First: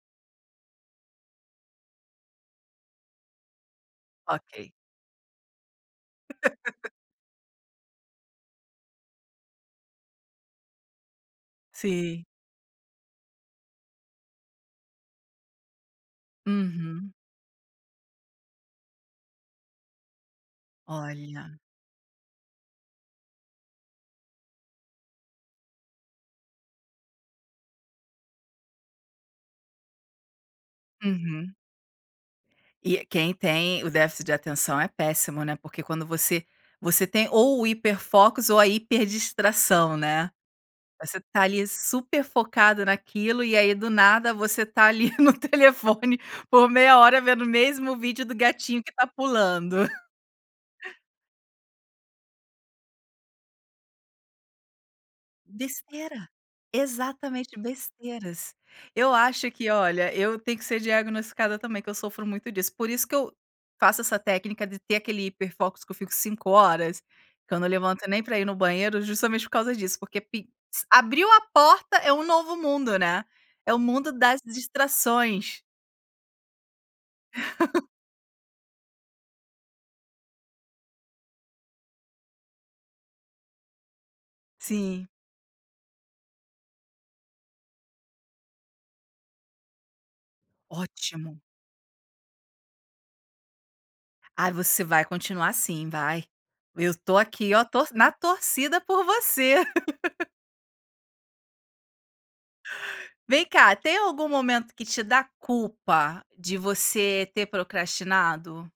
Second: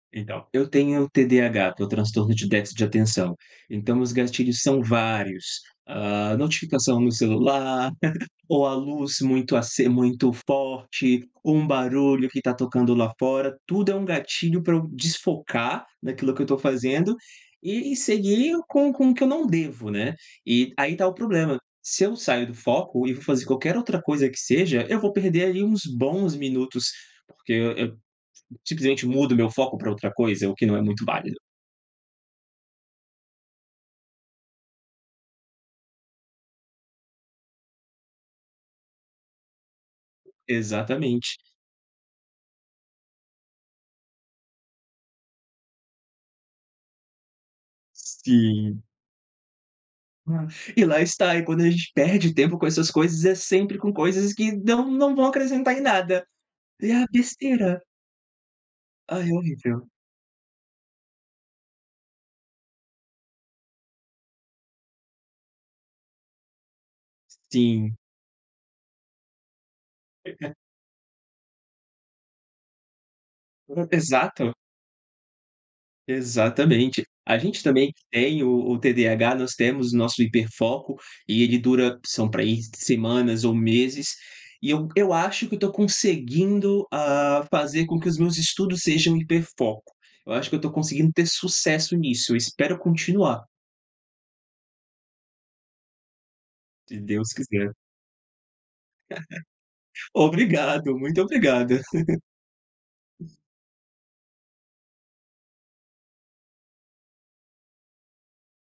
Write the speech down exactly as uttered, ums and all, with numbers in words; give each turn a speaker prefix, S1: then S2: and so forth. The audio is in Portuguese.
S1: Então, eu tenho TDAH, que é o transtorno de déficit de atenção. Então, os gatilhos
S2: Ok.
S1: são vários, hã, notificação no celular ou a luz muito aces muito forte ou um
S2: Sim.
S1: barulho que tá tocando lá fora. Tudo é um gatilho pra eu desfocar naquilo que eu tô
S2: Uhum.
S1: fazendo e e seguir com com o que eu não devo, né. E, aí tá o
S2: Olha.
S1: problema, se eu saio do foco e vou fazer qualquer outra coisa que seja, eu vou perder ali uns bons minutos, porque, e eu simplesmente mudo o meu foco pra outra coisa, o que não é muito válido.
S2: Uhum. E quem tem o déficit de atenção é péssimo, né. Porque quando você você tem ou o hiper focos ou a hiper distração, né. Você
S1: Exatamente.
S2: tá ali super focado naquilo, e aí do nada você tá ali no telefone por meia hora vendo o mesmo vídeo do gatinho
S1: Sim.
S2: que tá pulando.
S1: E lá está, e quando a gente perde tempo com essas coisas é sempre com coisas que não não vão acrescentar em nada.
S2: Besteira,
S1: E, a,
S2: exatamente,
S1: besteira.
S2: besteiras. Eu
S1: Ah, é
S2: acho que
S1: horrível.
S2: olha, eu tenho que ser diagnosticada também, que eu sofro muito disso. Por isso, que eu faço essa técnica de ter aquele hiper focos que eu fico cinco horas. Que eu não
S1: Sim.
S2: levanto nem pra ir no banheiro, justamente por causa disso. Porque pix abriu a porta é um novo mundo, né, é o
S1: [unintelligible]
S2: mundo das
S1: Exato.
S2: distrações.
S1: Exatamente! A gente também que tem o o TDAH nós temos o nosso hiper foco, e ele dura são pra aí semanas ou meses e eu
S2: Sim.
S1: eu acho que eu tô conseguindo, hã, fazer com que os meus estudos sejam hiper foco. Eu acho que eu tô conseguindo ter
S2: Ótimo!
S1: sucesso nisso. Eu espero continuar.
S2: Ah, você vai continuar sim, vai. Eu
S1: Se
S2: tô
S1: Deus
S2: aqui, oh,
S1: quiser.
S2: to na torcida por você.
S1: Obrigado, muito obrigada.
S2: Vem cá, tem algum momento que te dá culpa de você ter procrastinado?